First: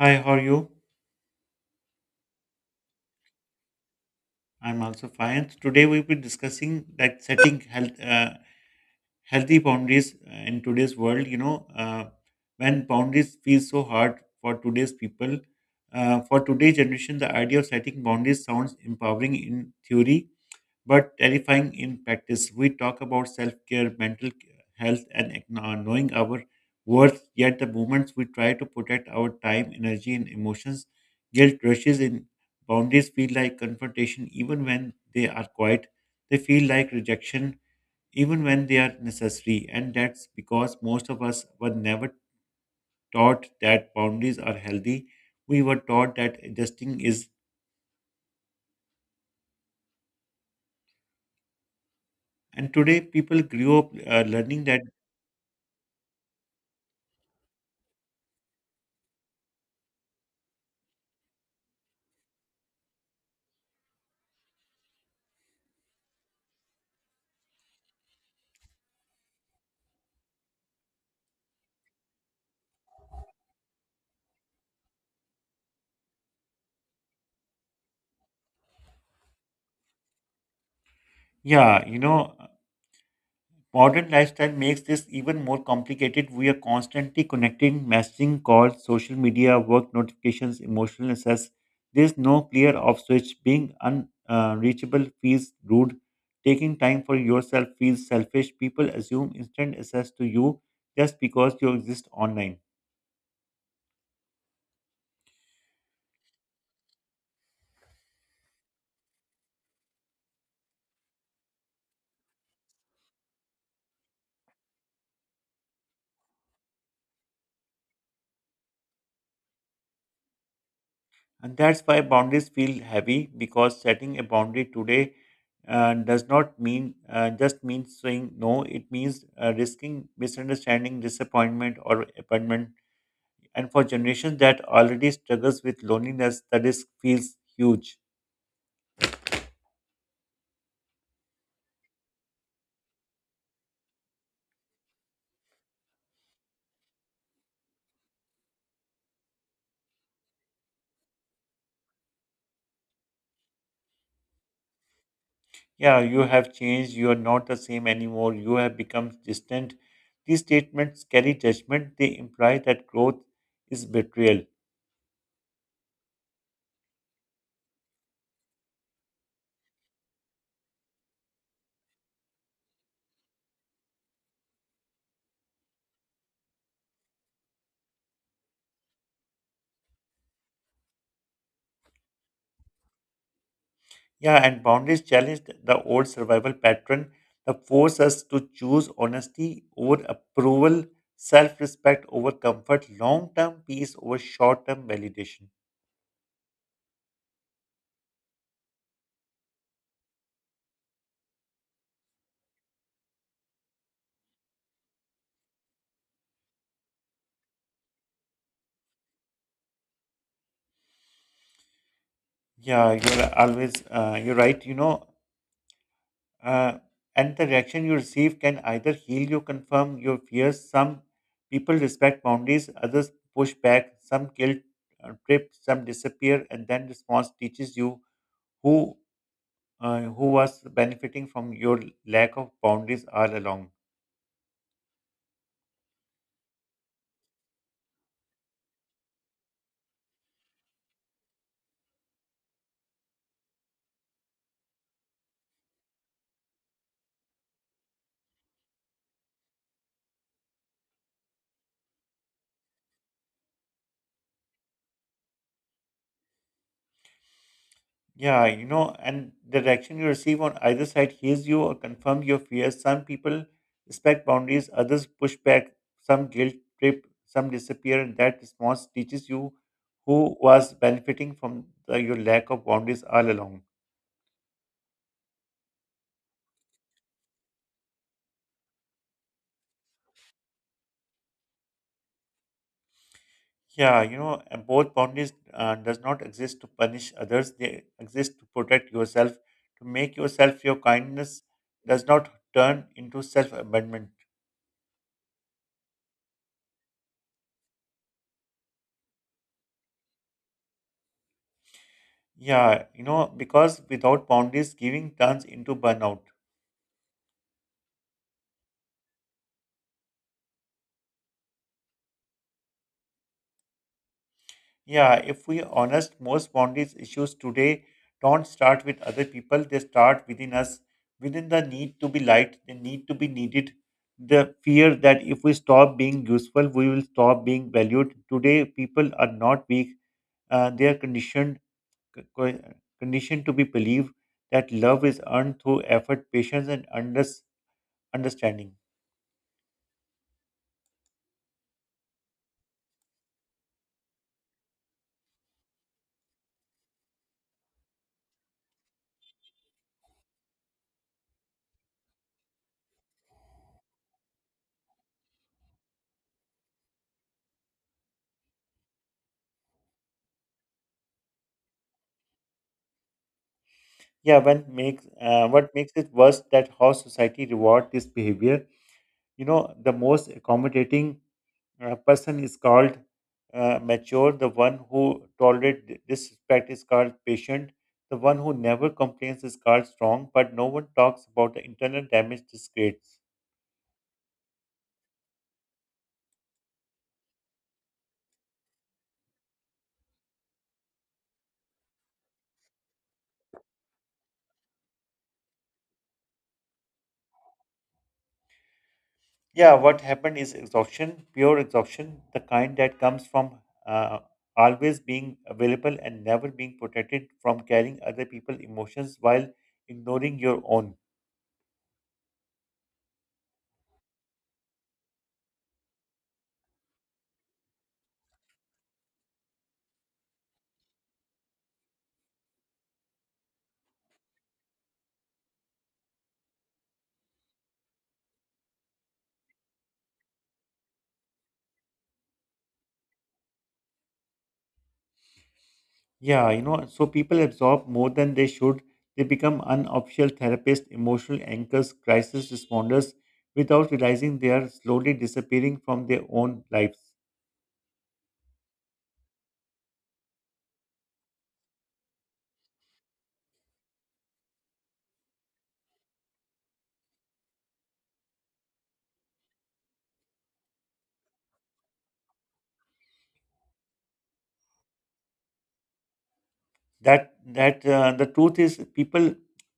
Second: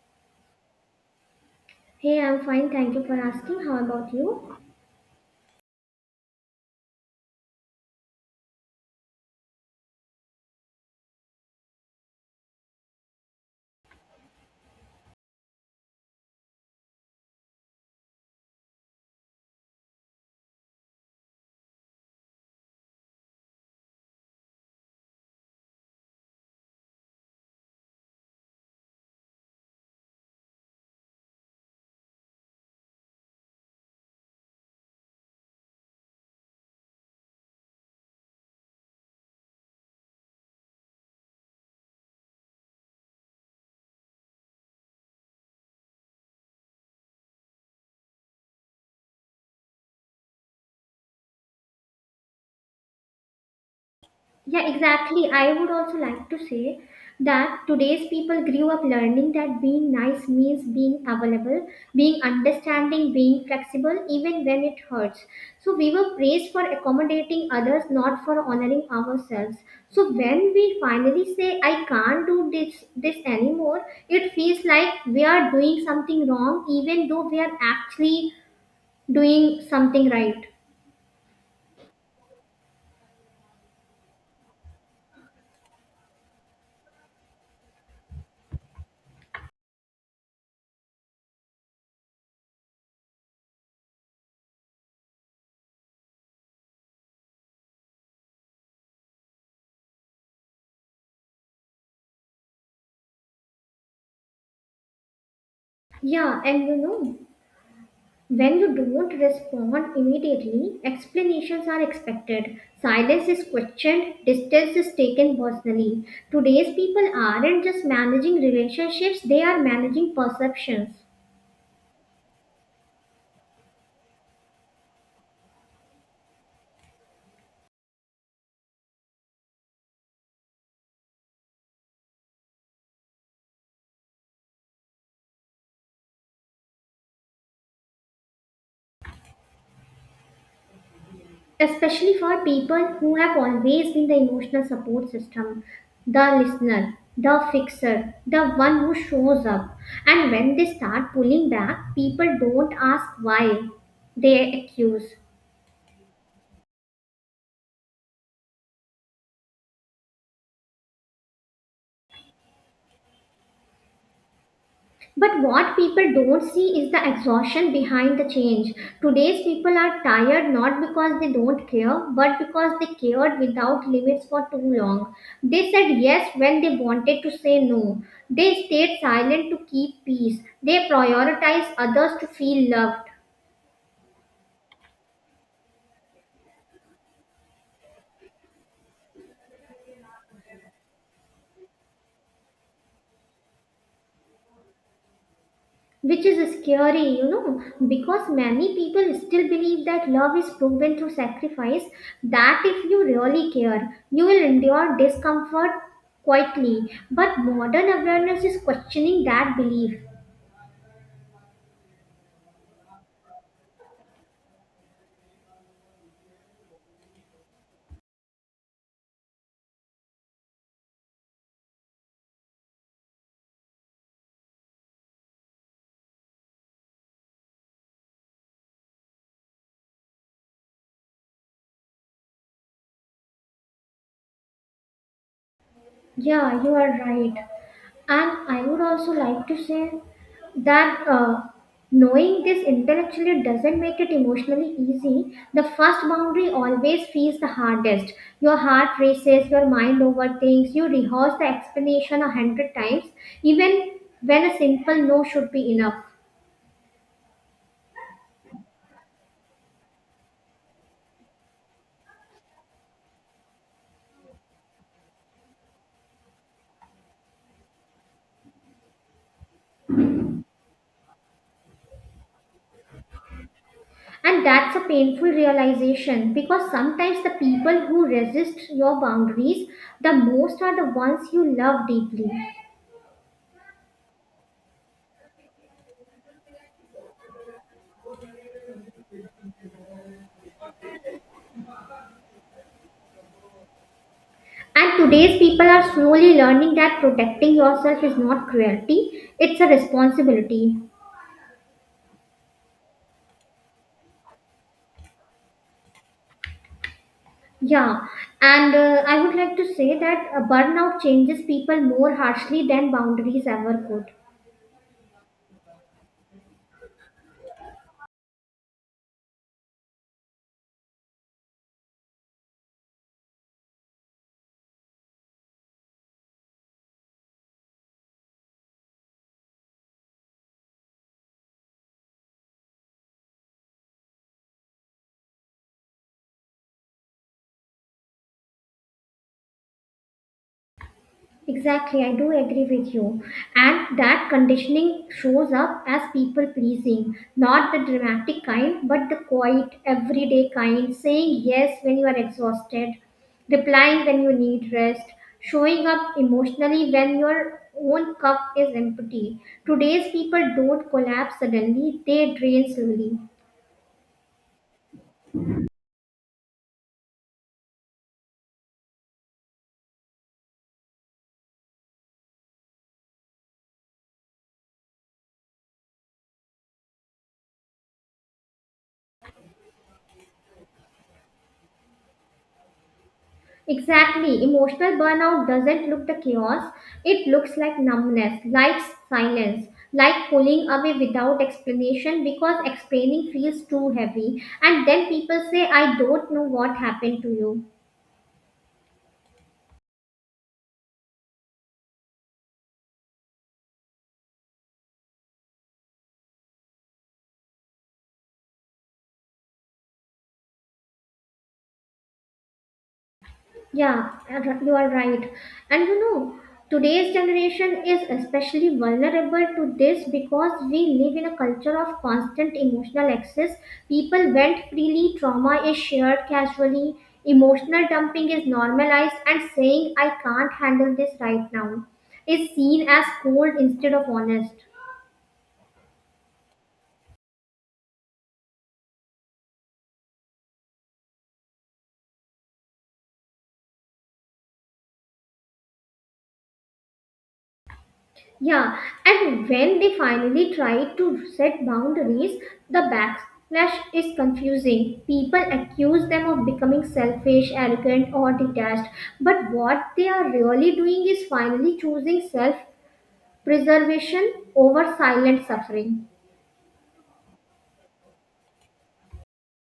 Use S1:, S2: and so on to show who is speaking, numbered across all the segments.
S1: Hi, how are you?
S2: Hey, I'm fine. Thank you for asking. How about you?
S1: I'm also fine. Today we'll be discussing like setting health, healthy boundaries in today's world. When boundaries feel so hard for today's people, for today's generation, the idea of setting boundaries sounds empowering in theory, but terrifying in practice. We talk about self care, mental health, and knowing our worth, yet, the moments we try to protect our time, energy, and emotions, guilt rushes in. Boundaries feel like confrontation even when they are quiet, they feel like rejection even when they are necessary, and that's because most of us were never taught that boundaries are healthy. We were taught that adjusting is, and today people grew up learning
S2: Yeah,
S1: that.
S2: exactly. I would also like to say that today's people grew up learning that being nice means being available, being understanding, being flexible, even when it hurts. So we were praised for accommodating others, not for honoring ourselves. So when we finally say, I can't do this anymore, it feels like we are doing something wrong, even though we are actually doing something right.
S1: Yeah, you know, modern lifestyle makes this even more complicated. We are constantly connecting, messaging, calls, social media, work notifications, emotional access. There's no clear off switch. Being unreachable feels rude. Taking time for yourself feels selfish. People assume instant access to you just because you exist online.
S2: Yeah, and you know, when you don't respond immediately, explanations are expected. Silence is questioned, distance is taken personally. Today's people aren't just managing relationships, they are managing perceptions.
S1: And that's why boundaries feel heavy because setting a boundary today does not mean just means saying no. It means risking misunderstanding, disappointment, or abandonment. And for generations that already struggles with loneliness, the risk feels huge.
S2: Especially for people who have always been the emotional support system, the listener, the fixer, the one who shows up. And when they start pulling back, people don't ask why, they accuse.
S1: Yeah, you have changed. You are not the same anymore. You have become distant. These statements carry judgment. They imply that growth is betrayal.
S2: But what people don't see is the exhaustion behind the change. Today's people are tired not because they don't care, but because they cared without limits for too long. They said yes when they wanted to say no. They stayed silent to keep peace. They prioritized others to feel loved.
S1: Yeah, and boundaries challenge the old survival pattern that force us to choose honesty over approval, self respect over comfort, long term peace over short term validation.
S2: Which is scary, you know, because many people still believe that love is proven through sacrifice, that if you really care, you will endure discomfort quietly. But modern awareness is questioning that belief.
S1: Yeah, you're right. Uh, and the reaction you receive can either heal you, confirm your fears. Some people respect boundaries, others push back. Some guilt trip, some disappear, and then response teaches you who who was benefiting from your lack of boundaries all along.
S2: Yeah, you are right. And I would also like to say that knowing this intellectually doesn't make it emotionally easy. The first boundary always feels the hardest. Your heart races, your mind overthinks, you rehearse the explanation a hundred times, even when a simple no should be enough.
S1: Yeah, you know, and the reaction you receive on either side heals you or confirms your fears. Some people respect boundaries, others push back, some guilt trip, some disappear, and that response teaches you who was benefiting from your lack of boundaries all along.
S2: And that's a painful realization because sometimes the people who resist your boundaries the most are the ones you love deeply.
S1: Yeah, both boundaries does not exist to punish others. They exist to protect yourself, to make yourself your kindness does not turn into self abandonment.
S2: And today's people are slowly learning that protecting yourself is not cruelty, it's a responsibility.
S1: Yeah, you know, because without boundaries, giving turns into burnout.
S2: Yeah, and I would like to say that burnout changes people more harshly than boundaries ever could.
S1: Yeah, if we are honest, most boundaries issues today don't start with other people, they start within us, within the need to be liked, the need to be needed, the fear that if we stop being useful, we will stop being valued. Today, people are not weak, they are conditioned, c- co- conditioned to be believe that love is earned through effort, patience, and understanding.
S2: Exactly, I do agree with you. And that conditioning shows up as people pleasing, not the dramatic kind, but the quiet, everyday kind, saying yes when you are exhausted, replying when you need rest, showing up emotionally when your own cup is empty. Today's people don't collapse suddenly, they drain slowly.
S1: Yeah, when makes what makes it worse that how society reward this behavior, you know, the most accommodating person is called mature, the one who tolerates disrespect is called patient, the one who never complains is called strong, but no one talks about the internal damage this creates.
S2: Exactly. Emotional burnout doesn't look the chaos. It looks like numbness, like silence, like pulling away without explanation because explaining feels too heavy. And then people say, I don't know what happened to you.
S1: Yeah, what happened is exhaustion, pure exhaustion, the kind that comes from uh, always being available and never being protected, from carrying other people's emotions while ignoring your own.
S2: Yeah, you are right. And you know, today's generation is especially vulnerable to this because we live in a culture of constant emotional access. People vent freely, trauma is shared casually, emotional dumping is normalized, and saying, I can't handle this right now, is seen as cold instead of honest.
S1: Yeah, you know, so people absorb more than they should. They become unofficial therapists, emotional anchors, crisis responders, without realizing they are slowly disappearing from their own lives.
S2: Yeah, and when they finally try to set boundaries, the backlash is confusing. People accuse them of becoming selfish, arrogant, or detached, but what they are really doing is finally choosing self preservation over silent suffering.
S1: That that The truth is, people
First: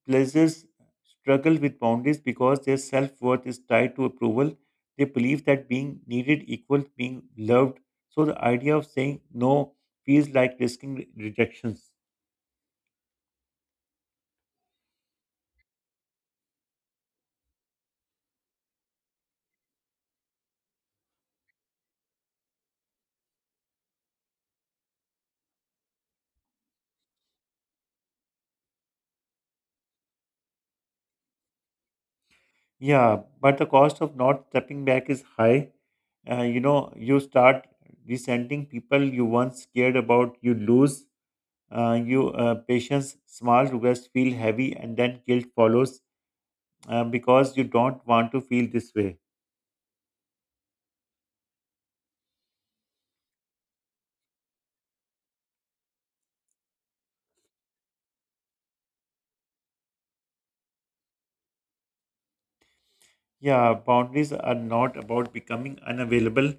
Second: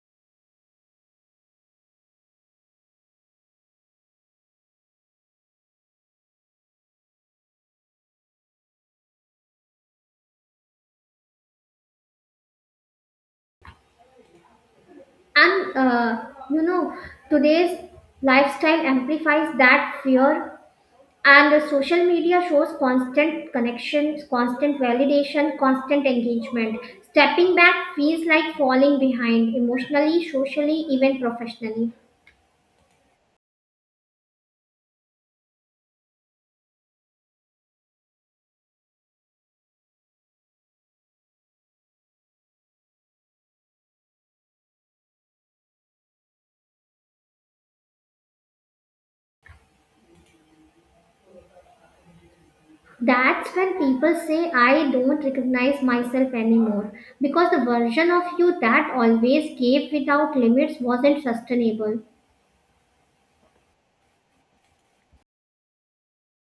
S1: pleasures struggle with boundaries because their self worth is tied to approval. They believe that being needed equals being loved. So the idea of saying no feels like rejections.
S2: And you know, today's lifestyle amplifies that fear. And the social media shows constant connections, constant validation, constant engagement. Stepping back feels like falling behind emotionally, socially, even professionally.
S1: Yeah, but the cost of not stepping back is high. You know, you start resenting people you once cared about. You patience. Small regrets feel heavy, and then guilt follows because you don't want to feel this way.
S2: That's when people say, I don't recognize myself anymore because the version of you that always gave without limits wasn't sustainable.
S1: Yeah, boundaries are not about becoming unavailable.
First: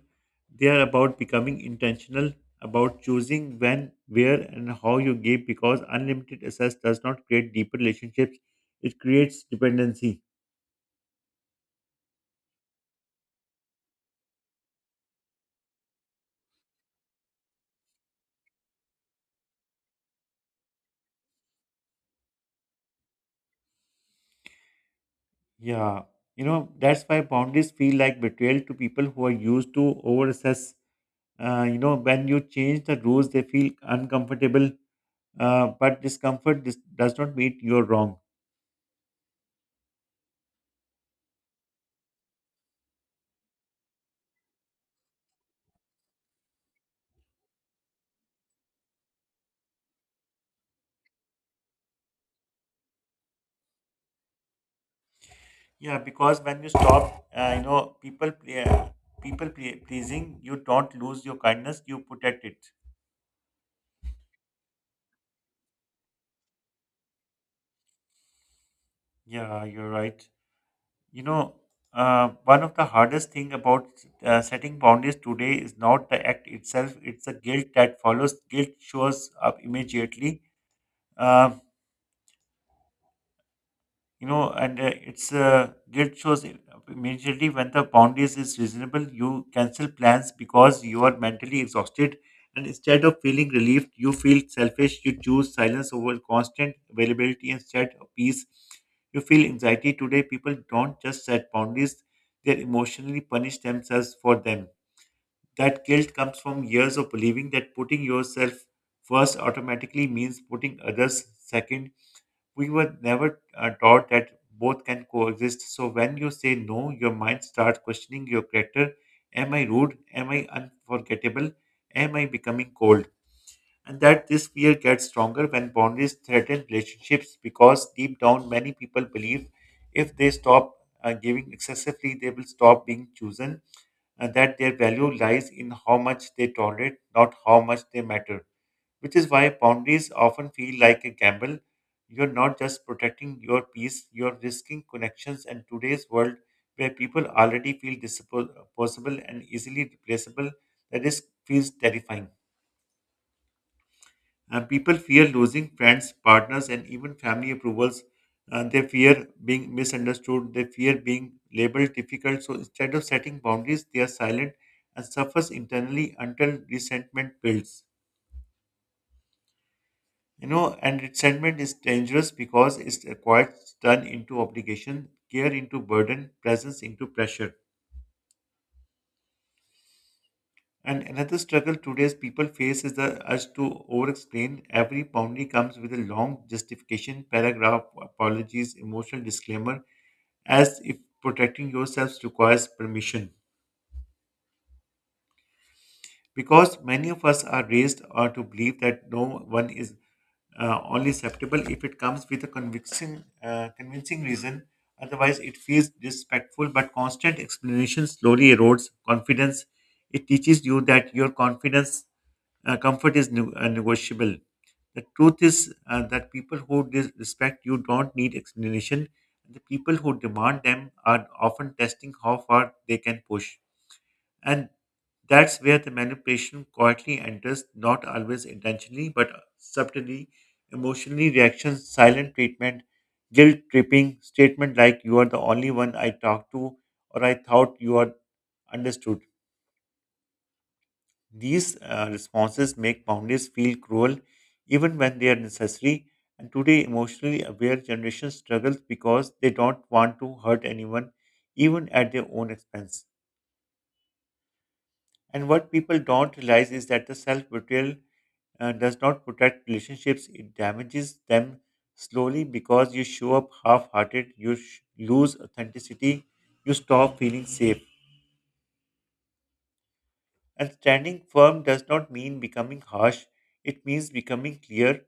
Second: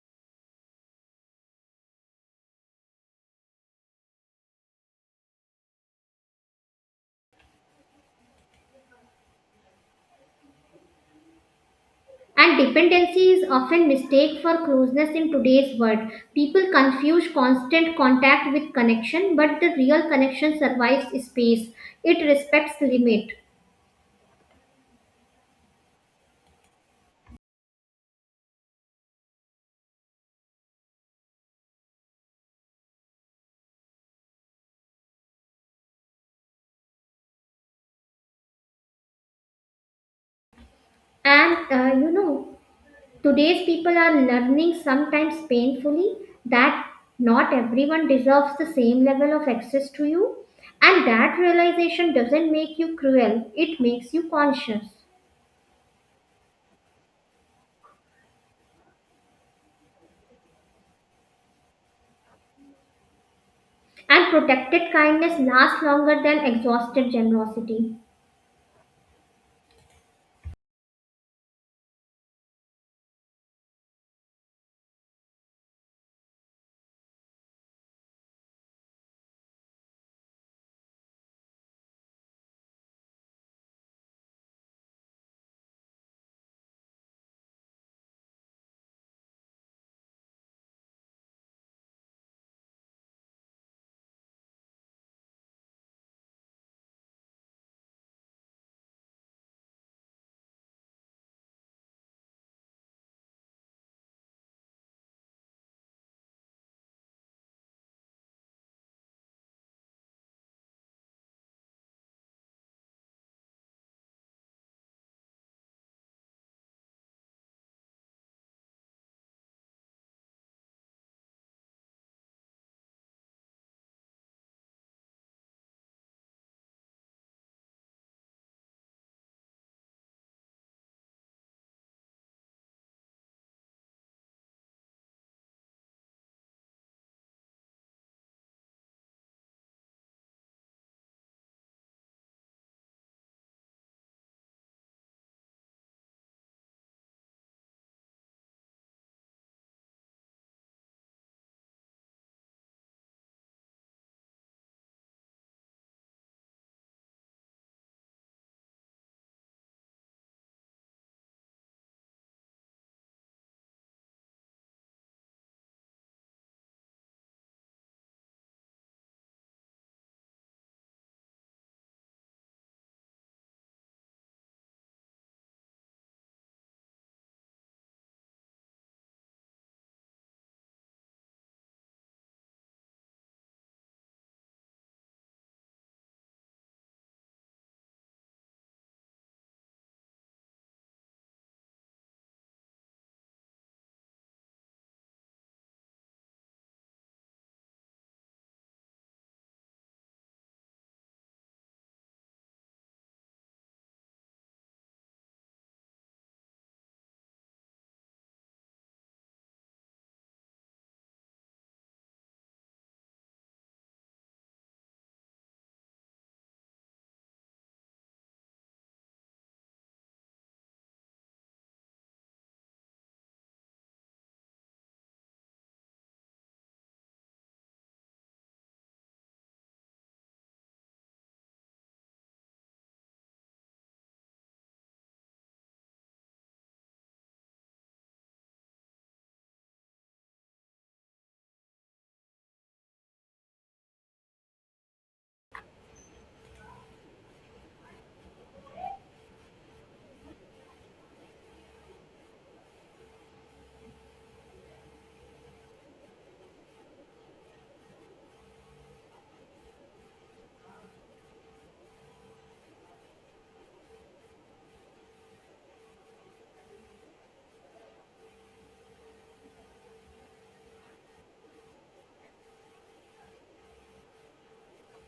S1: They are about becoming intentional, about choosing when, where, and how you give. Because unlimited access does not create deeper relationships; it creates dependency.
S2: And dependency is often mistaken for closeness in today's world. People confuse constant contact with connection, but the real connection survives space. It respects limit.
S1: Yeah, you know, that's why boundaries feel like betrayal to people who are used to overassess. You know, when you change the rules, they feel uncomfortable, but discomfort does not mean you're wrong.
S2: And you know, today's people are learning, sometimes painfully, that not everyone deserves the same level of access to you. And that realization doesn't make you cruel, it makes you conscious.
S1: Yeah, because when you stop, you know, pleasing, you don't lose your kindness, you protect it.
S2: And protected kindness lasts longer than exhausted generosity.
S1: Yeah, you're right. You know, One of the hardest thing about setting boundaries today is not the act itself; it's the guilt that follows. Guilt shows up immediately. Um you know and it's guilt shows I- Immediately when the boundaries is reasonable, you cancel plans because you are mentally exhausted, and instead of feeling relieved you feel selfish. You choose silence over constant availability. Instead of peace you feel anxiety. Today people don't just set boundaries, they emotionally punish themselves for them. That guilt comes from years of believing that putting yourself first automatically means putting others second. We were never taught that both can coexist. So when you say no, your mind starts questioning your character. Am I rude? Am I unforgettable? Am I becoming cold? And that this fear gets stronger when boundaries threaten relationships because deep down many people believe if they stop giving excessively, they will stop being chosen, and that their value lies in how much they tolerate, not how much they matter, which is why boundaries often feel like a gamble. You're not just protecting your peace, you're risking connections. And today's world, where people already feel disposable and easily replaceable, the risk feels terrifying. People fear losing friends, partners, and even family approvals. They fear being misunderstood. They fear being labeled difficult. So instead of setting boundaries, they are silent and suffers internally until resentment builds. You know, and resentment is dangerous because it requires turn into obligation, care into burden, presence into pressure. And another struggle today's people face is the urge to over-explain. Every boundary comes with a long justification, paragraph, apologies, emotional disclaimer, as if protecting yourselves requires permission, because many of us are raised to believe that no one is only acceptable if it comes with a convincing reason. Otherwise, it feels disrespectful. But constant explanation slowly erodes confidence. It teaches you that your confidence comfort is negotiable. The truth is that people who respect you don't need explanation. The people who demand them are often testing how far they can push. And that's where the manipulation quietly enters, not always intentionally, but subtly. Emotionally, reactions, silent treatment, guilt tripping, statement like, "You are the only one I talked to," or "I thought you are understood." These responses make boundaries feel cruel, even when they are necessary. And today, emotionally aware generation struggles because they don't want to hurt anyone, even at their own expense. And what people don't realize is that the self betrayal does not protect relationships, it damages them slowly because you show up half hearted, you lose authenticity, you stop feeling safe. And standing firm does not mean becoming harsh, it means becoming clear,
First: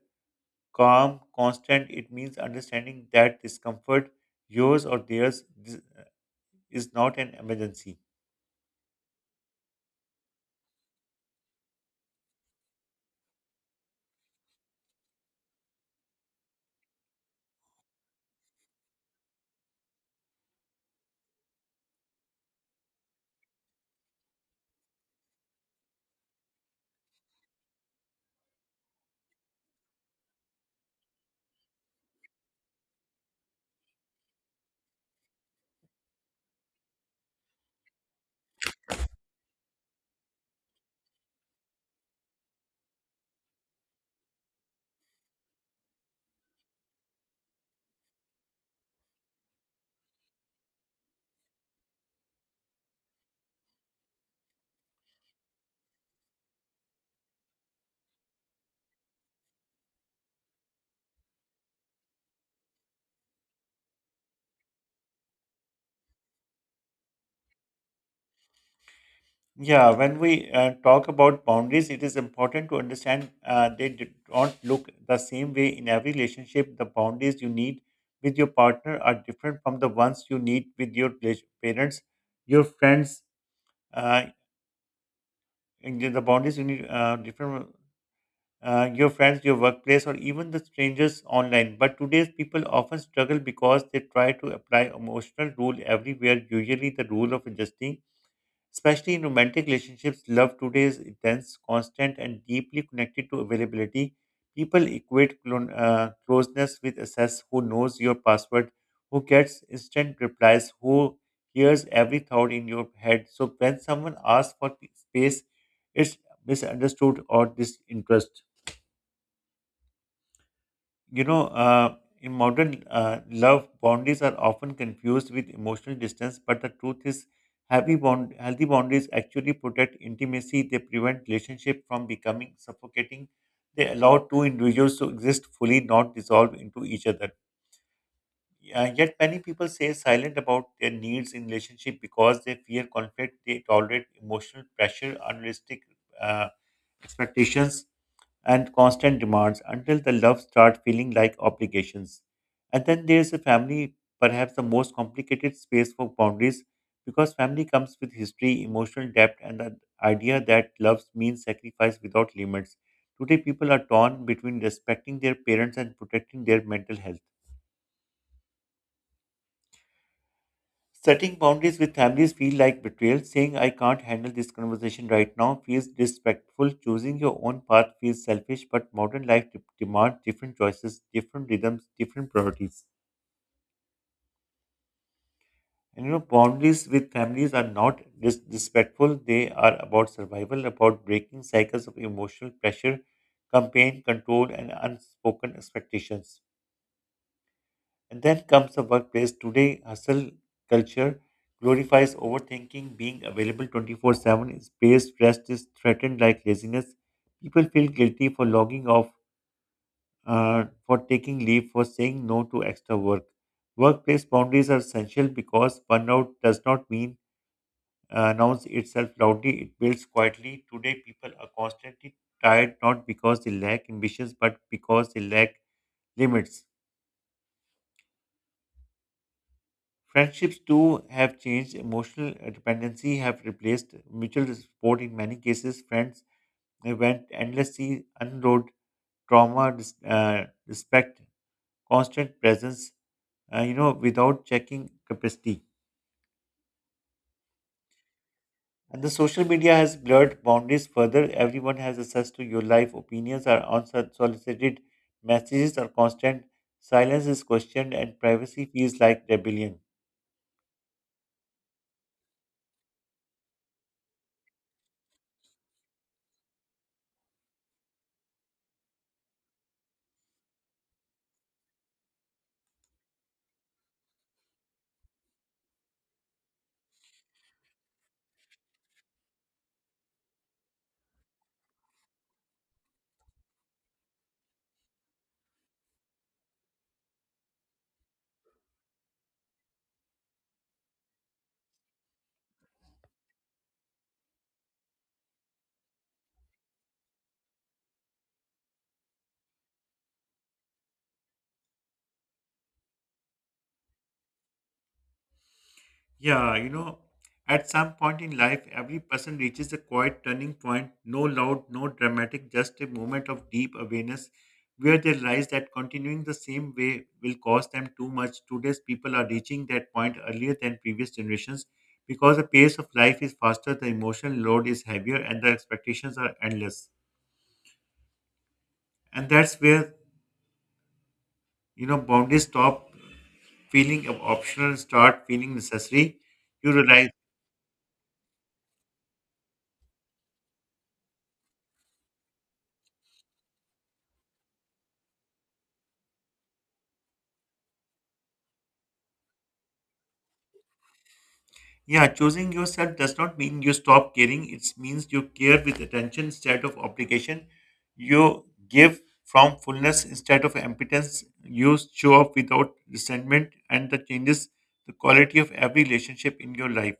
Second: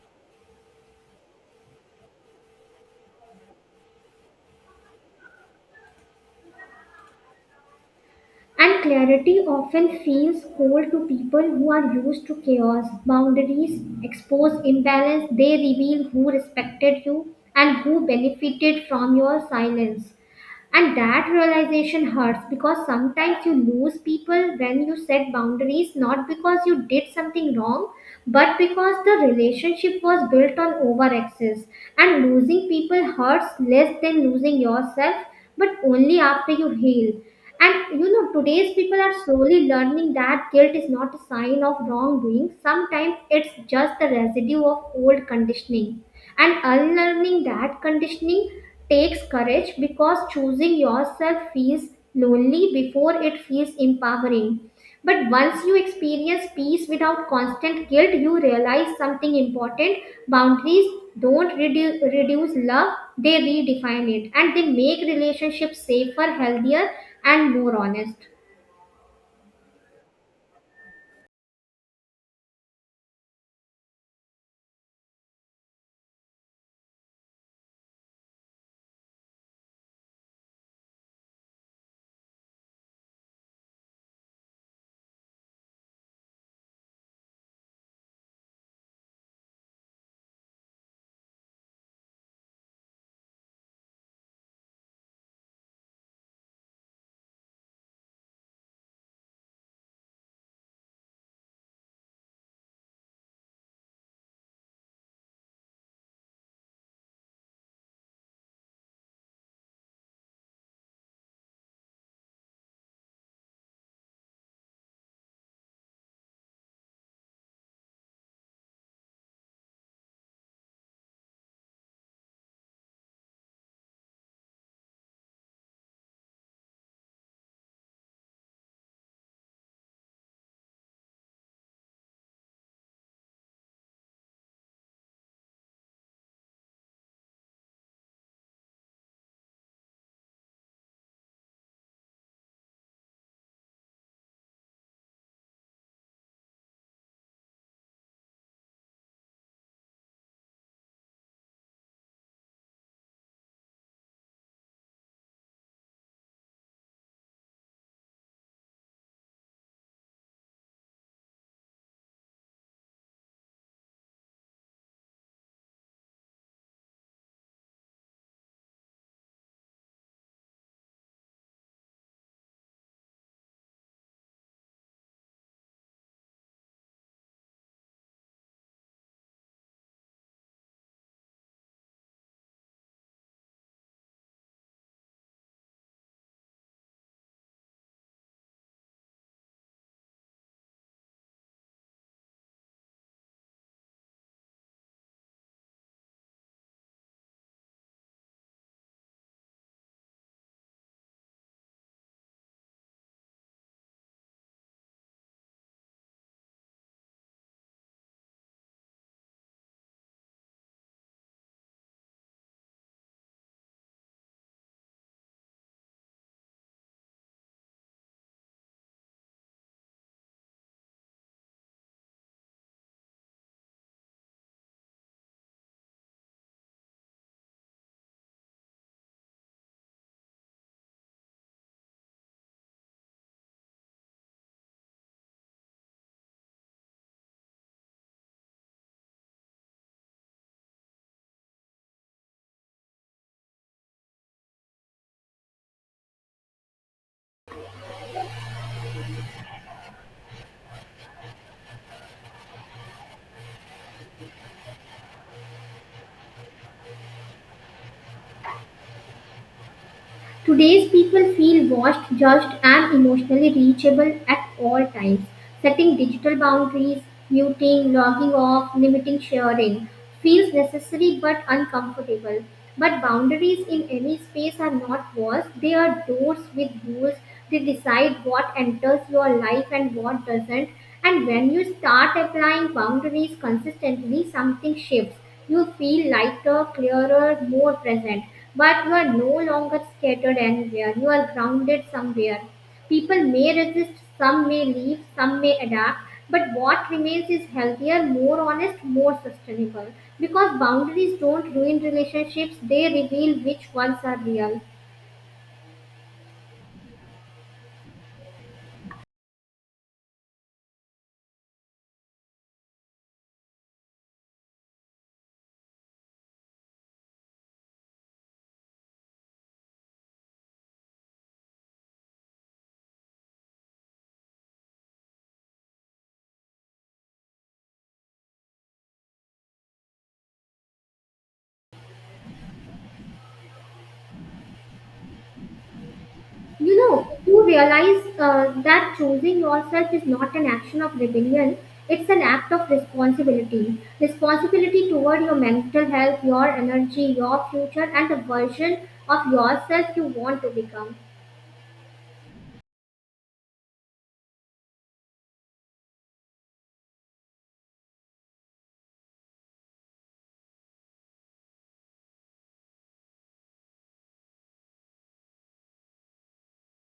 S1: calm, constant. It means understanding that discomfort, yours or theirs, is not an emergency.
S2: And clarity often feels cold to people who are used to chaos. Boundaries expose imbalance, they reveal who respected you and who benefited from your silence. And that realization hurts because sometimes you lose people when you set boundaries, not because you did something wrong, but because the relationship was built on over access. And losing people hurts less than losing yourself, but only after you heal. And you know, today's people are slowly learning that guilt is not a sign of wrongdoing. Sometimes it's just the residue of old conditioning. And unlearning that conditioning takes courage because choosing yourself feels lonely before it feels empowering. But once you experience peace without constant guilt, you realize something important. Boundaries don't reduce love, they redefine it, and they make relationships safer, healthier, and more honest.
S1: Yeah, when we talk about boundaries, it is important to understand they do not look the same way in every relationship. The boundaries you need with your partner are different from the ones you need with your parents, your friends. Uh, and the boundaries you need different your friends, your workplace, or even the strangers online. But today's people often struggle because they try to apply emotional rule everywhere. Usually, the rule of adjusting. Especially in romantic relationships, love today is intense, constant, and deeply connected to availability. People equate closeness with access, who knows your password, who gets instant replies, who hears every thought in your head. So when someone asks for space, it's misunderstood or disinterest. You know, uh, in modern love, boundaries are often confused with emotional distance, but the truth is, happy bond, healthy boundaries actually protect intimacy. They prevent relationship from becoming suffocating. They allow two individuals to exist fully, not dissolve into each other. Yet many people stay silent about their needs in relationship because they fear conflict. They tolerate emotional pressure, unrealistic uh, expectations, and constant demands until the love starts feeling like obligations. And then there is a family, perhaps the most complicated space for boundaries, because family comes with history, emotional depth, and the idea that love means sacrifice without limits. Today, people are torn between respecting their parents and protecting their mental health. Setting boundaries with families feel like betrayal. Saying "I can't handle this conversation right now" feels disrespectful. Choosing your own path feels selfish, but modern life demands different choices, different rhythms, different priorities. And you know, boundaries with families are not disrespectful. They are about survival, about breaking cycles of emotional pressure, campaign control, and unspoken expectations. And then comes the workplace. Today, hustle culture glorifies overthinking, being available 24/7. Is Space rest is threatened like laziness. People feel guilty for logging off, for taking leave, for saying no to extra work. Workplace boundaries are essential because burnout does not mean announce itself loudly, it builds quietly. Today, people are constantly tired not because they lack ambitions but because they lack limits. Friendships too have changed. Emotional dependency have replaced mutual support in many cases. Friends they went endlessly unload trauma, respect, constant presence, without checking capacity. And the social media has blurred boundaries further. Everyone has access to your life. Opinions are unsolicited. Messages are constant. Silence is questioned, and privacy feels like rebellion.
S2: Today's people feel watched, judged, and emotionally reachable at all times. Setting digital boundaries, muting, logging off, limiting sharing feels necessary but uncomfortable. But boundaries in any space are not walls, they are doors with rules. They decide what enters your life and what doesn't. And when you start applying boundaries consistently, something shifts. You feel lighter, clearer, more present, but you are no longer scattered anywhere. You are grounded somewhere. People may resist, some may leave, some may adapt, but what remains is healthier, more honest, more sustainable. Because boundaries don't ruin relationships, they reveal which ones are real.
S1: Yeah, you know, at some point in life, every person reaches a quiet turning point, no loud, no dramatic, just a moment of deep awareness where they realize that continuing the same way will cost them too much. Today's people are reaching that point earlier than previous generations because the pace of life is faster, the emotional load is heavier, and the expectations are endless. And that's where, you know, boundaries stop feeling of optional and start feeling necessary. You
S2: You
S1: realize.
S2: know, you realize that choosing yourself is not an action of rebellion, it's an act of responsibility. Responsibility toward your mental health, your energy, your future, and the version of yourself you want to become.
S1: Yeah, choosing yourself does not mean you stop caring. It means you care with attention instead of obligation. You give from fullness instead of impotence. You show up without resentment, and that changes the quality of every relationship in your life.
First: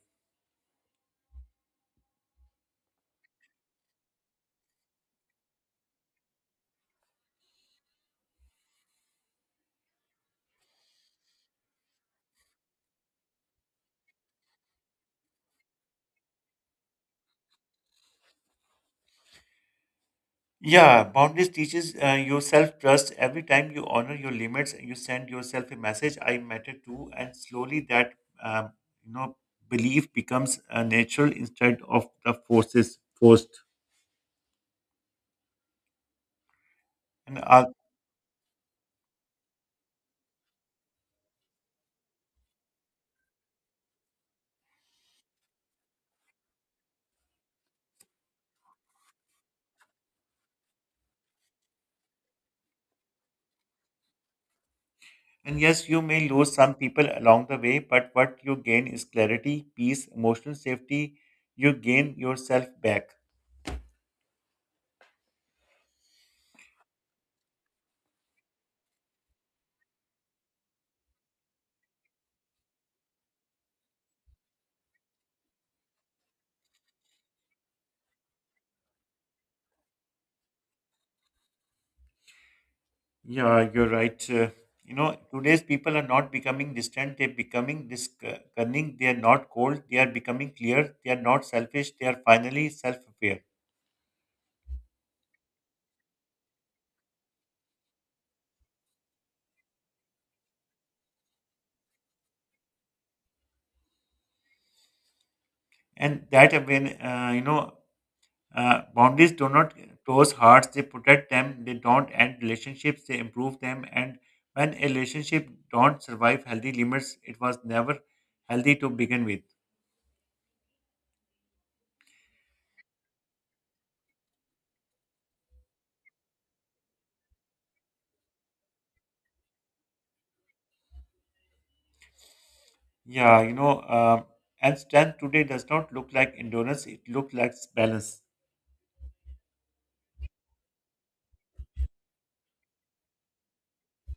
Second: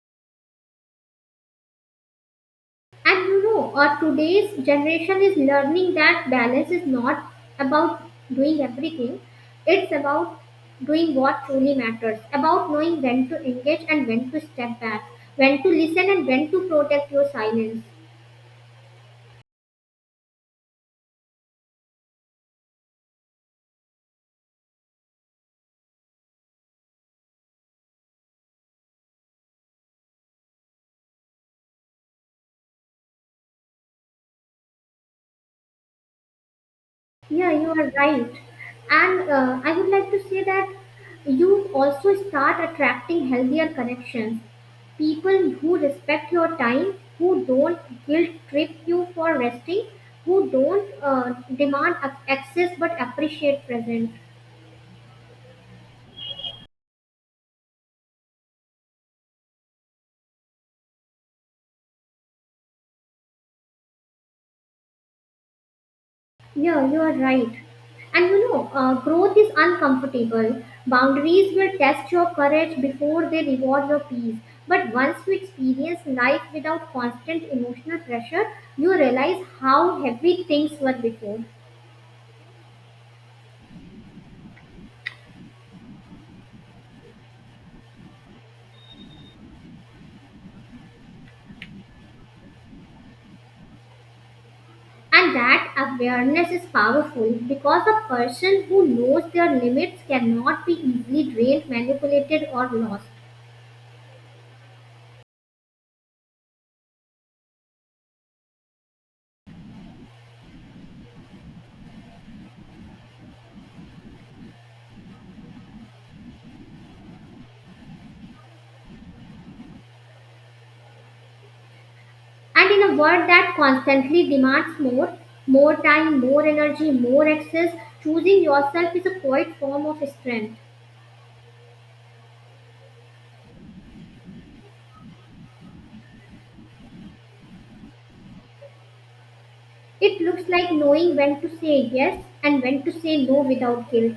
S2: And you know, today's generation is learning that balance is not about doing everything, it's about doing what truly matters, about knowing when to engage and when to step back, when to listen and when to protect your silence.
S1: Yeah, boundaries teaches you self trust. Every time you honor your limits, you send yourself a message: "I matter too." And slowly, that um, you know belief becomes natural instead of the forces forced. And
S2: Yeah,
S1: uh,
S2: you are right. And I would like to say that you also start attracting healthier connections. People who respect your time, who don't guilt trip you for resting, who don't demand access but appreciate presence.
S1: And yes, you may lose some people along the way, but what you gain is clarity, peace, emotional safety. You gain yourself back.
S2: Yeah, you are right. And you know, growth is uncomfortable. Boundaries will test your courage before they reward your peace. But once you experience life without constant emotional pressure, you realize how heavy things were before.
S1: Yeah, you're right. You know, today's people are not becoming distant, they're becoming discerning, they are not cold, they are becoming clear, they are not selfish, they are finally self aware.
S2: And that awareness is powerful because a person who knows their limits cannot be easily drained, manipulated, or lost.
S1: And that, again, boundaries do not close hearts, they protect them, they don't end relationships, they improve them. And when a relationship don't survive healthy limits, it was never healthy to begin with.
S2: And in a world that constantly demands more, more time, more energy, more access, choosing yourself is a quiet form of strength.
S1: Yeah, you know, and strength today does not look like endurance, it looks like balance.
S2: It looks like knowing when to say yes and when to say no without guilt.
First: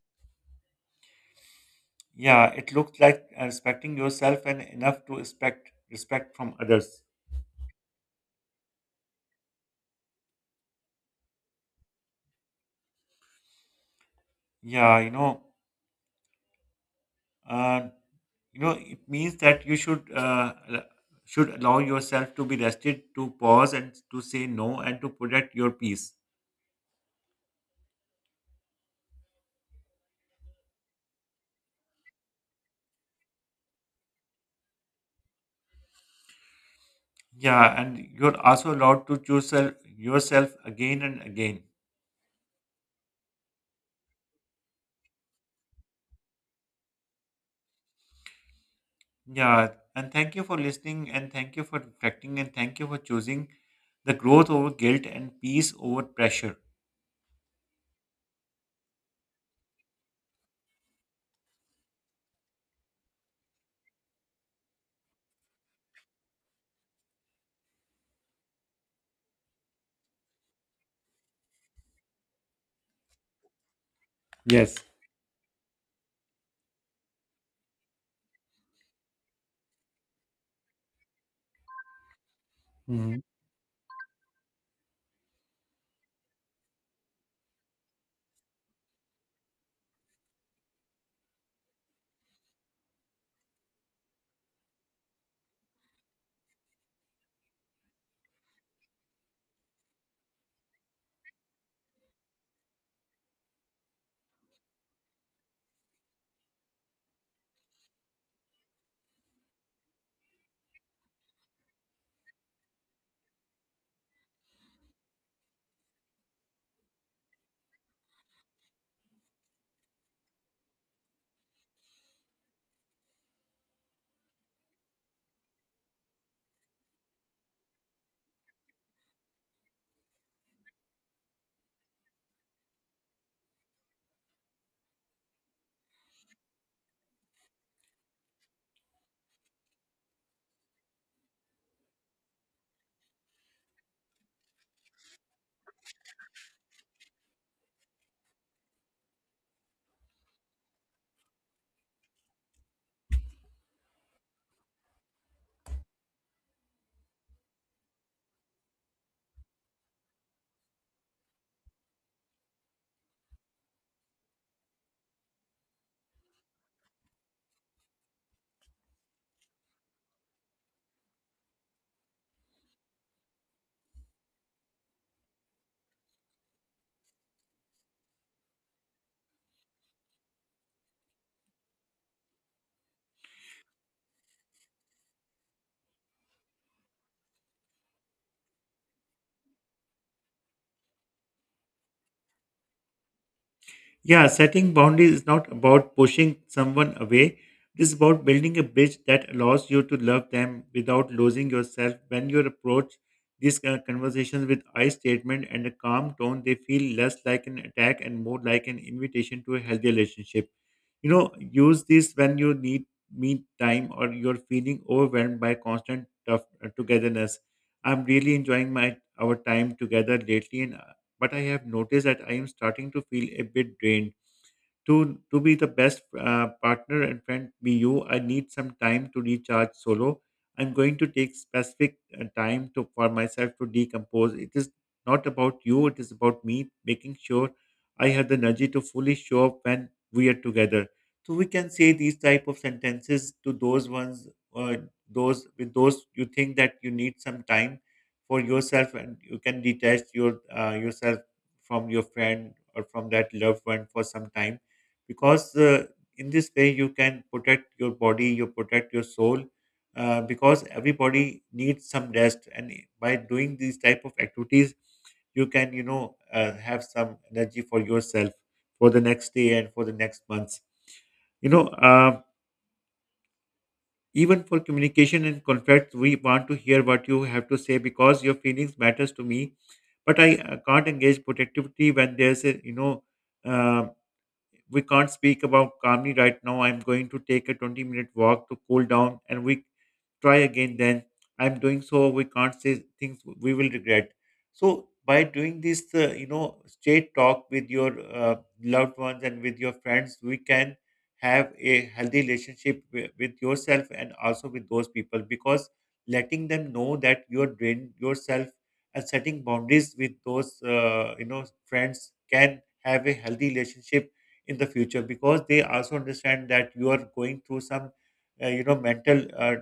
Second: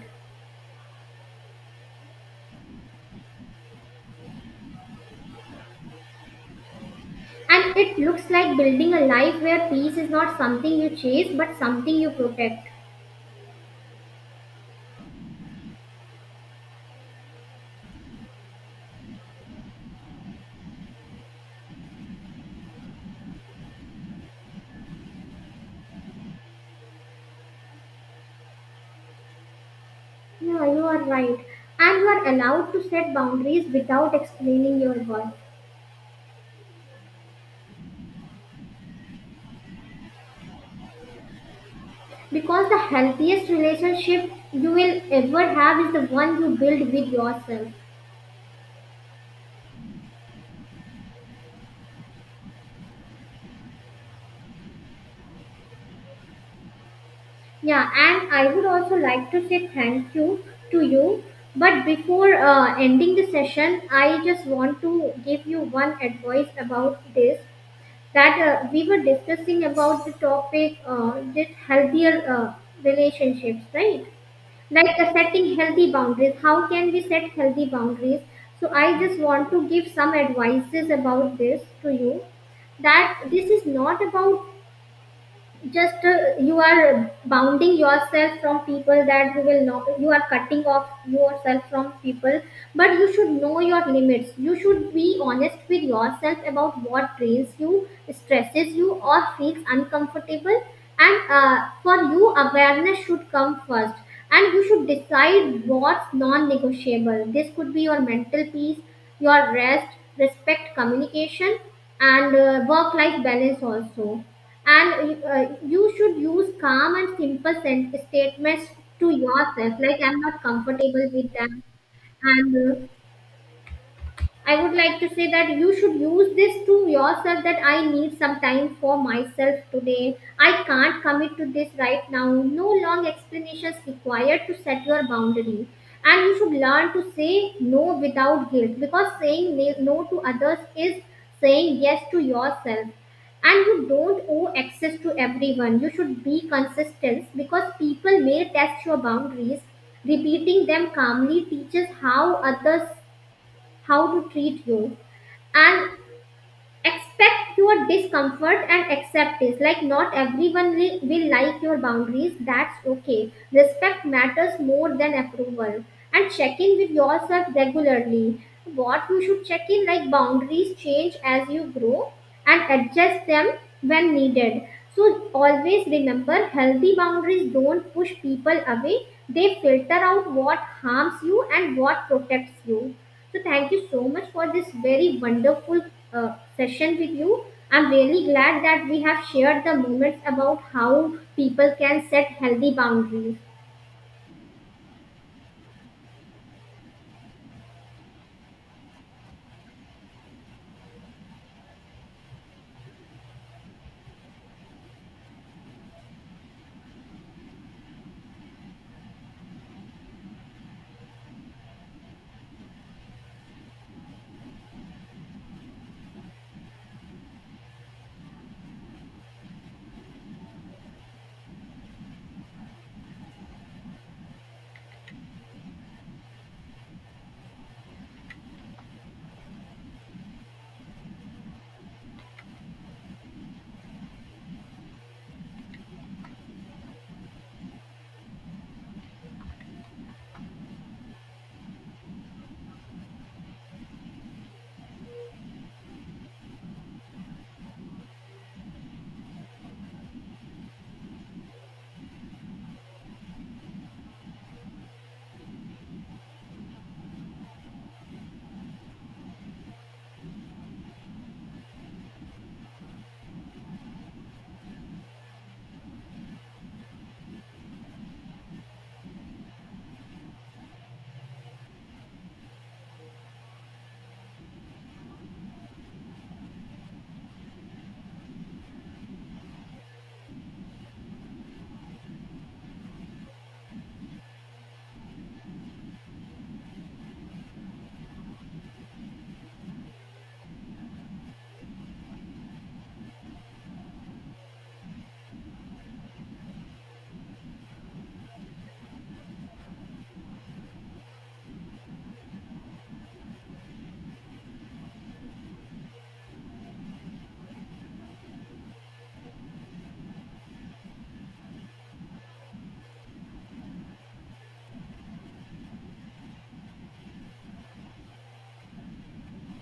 S1: Yeah, it looks like respecting yourself and enough to expect respect from others.
S2: And it looks like building a life where peace is not something you chase but something you protect.
S1: Yeah, you know, uh, it means that you should should allow yourself to be rested to pause and to say no and to protect your peace.
S2: Yeah, you are right. And you are allowed to set boundaries without explaining your worth.
S1: Yeah, and you're also allowed to choose yourself again and again.
S2: Because the healthiest relationship you will ever have is the one you build with yourself.
S1: Yeah, and thank you for listening and thank you for reflecting and thank you for choosing the growth over guilt and peace over pressure.
S2: Yeah, and I would also like to say thank you to you. But before ending the session, I just want to give you one advice about this, that we were discussing about the topic, this healthier relationships, right? Like setting healthy boundaries. How can we set healthy boundaries? So I just want to give some advices about this to you, that this is not about just you are bounding yourself from people, that you will not, you are cutting off yourself from people, but you should know your limits. You should be honest with yourself about what drains you, stresses you, or feels uncomfortable. And for you awareness should come first, and you should decide what's non-negotiable. This could be your mental peace, your rest, respect, communication, and work life balance also. And you should use calm and simple statements to yourself, like I'm not comfortable with that. And I would like to say that you should use this to yourself, that I need some time for myself today. I can't commit to this right now. No long explanations required to set your boundary. And you should learn to say no without guilt, because saying no to others is saying yes to yourself. And you don't owe access to everyone. You should be consistent, because people may test your boundaries. Repeating them calmly teaches how others, how to treat you. And expect your discomfort and accept it, like not everyone will like your boundaries. That's okay. Respect matters more than approval. And check in with yourself regularly. What you should check in, like boundaries change as you grow, and adjust them when needed. So always remember, healthy boundaries don't push people away, they filter out what harms you and what protects you. So thank you so much for this very wonderful session with you. I'm really glad that we have shared the moments about how people can set healthy boundaries.
S1: Yeah, setting boundaries is not about pushing someone away. It is about building a bridge that allows you to love them without losing yourself. When you approach these kind of conversations with I statement and a calm tone, they feel less like an attack and more like an invitation to a healthy relationship. You know, use this when you need me time or you're feeling overwhelmed by constant tough togetherness. I'm really enjoying my our time together lately, and but I have noticed that I am starting to feel a bit drained. To be the best partner and friend be you, I need some time to recharge solo. I'm going to take specific time for myself to decompose. It is not about you, it is about me making sure I have the energy to fully show up when we are together. So we can say these type of sentences to those ones, uh, those you think that you need some time for yourself and you can detach your yourself from your friend or from that loved one for some time because in this way you can protect your body you protect your soul, because everybody needs some rest and by doing these type of activities you can have some energy for yourself for the next day and for the next months, you know um, even for communication and conflicts we want to hear what you have to say because your feelings matters to me but I can't engage productivity when there's a uh, we can't speak about calmly right now. I'm going to take a 20-minute walk to cool down and we try again then. I'm doing so, we can't say things we will regret. So, by doing this, straight talk with your loved ones and with your friends, we can have a healthy relationship with yourself and also with those people because letting them know that you are drained yourself and setting boundaries with those, friends can have a healthy relationship in the future because they also understand that you are going through some mental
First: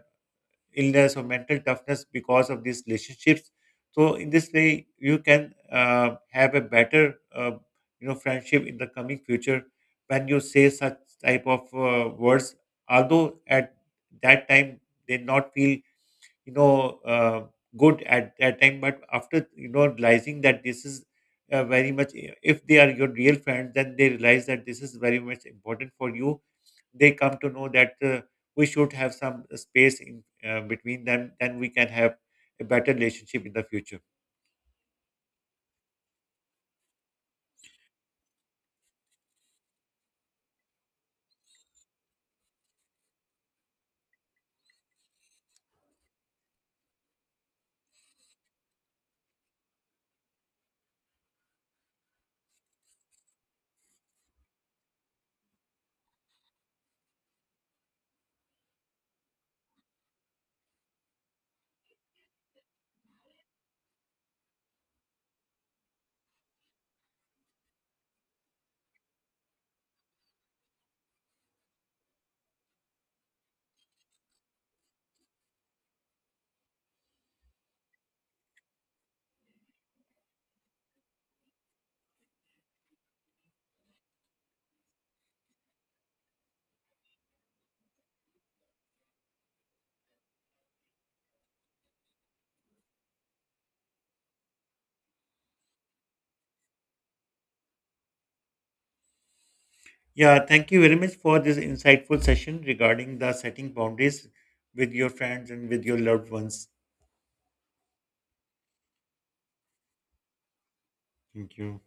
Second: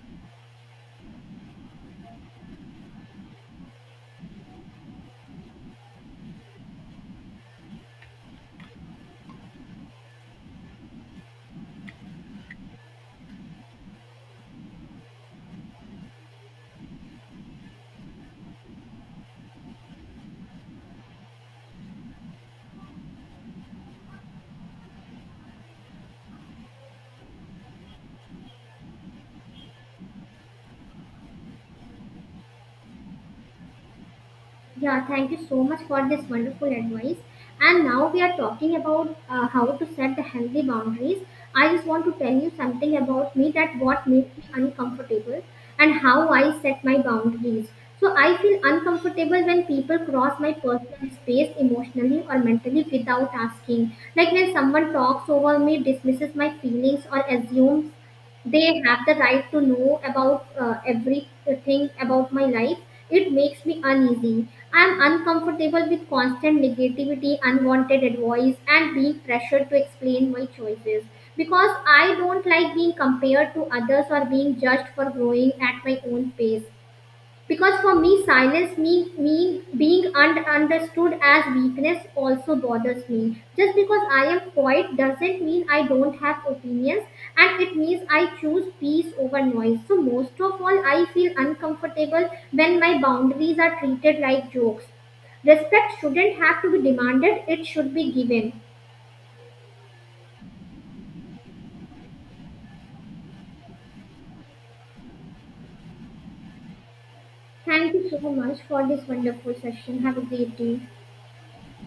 S1: illness or mental toughness because of these relationships. So in this way you can have a better, friendship in the coming future when you say such type of words, although at that time they not feel, you know uh, good at that time but after you know realizing that this is very much, if they are your real friends then they realize that this is very much important for you, they come to know that we should have some space in between them then we can have a better relationship in the future.
S2: Yeah, thank you so much for this wonderful advice. And now we are talking about how to set the healthy boundaries. I just want to tell you something about me, that what makes me uncomfortable and how I set my boundaries. So I feel uncomfortable when people cross my personal space emotionally or mentally without asking. Like when someone talks over me, dismisses my feelings, or assumes they have the right to know about everything about my life. It makes me uneasy. I'm uncomfortable with constant negativity, unwanted advice, and being pressured to explain my choices, because I don't like being compared to others or being judged for growing at my own pace. Because for me silence, me being understood as weakness also bothers me. Just because I am quiet doesn't mean I don't have opinions, and it means I choose peace over noise. So most of all, I feel uncomfortable when my boundaries are treated like jokes. Respect shouldn't have to be demanded, it should be given.
S1: Yeah, thank you very much for this insightful session regarding the setting boundaries with your friends and with your loved ones.
S2: Thank you so much for this wonderful session. Have a great day.
S1: Thank you.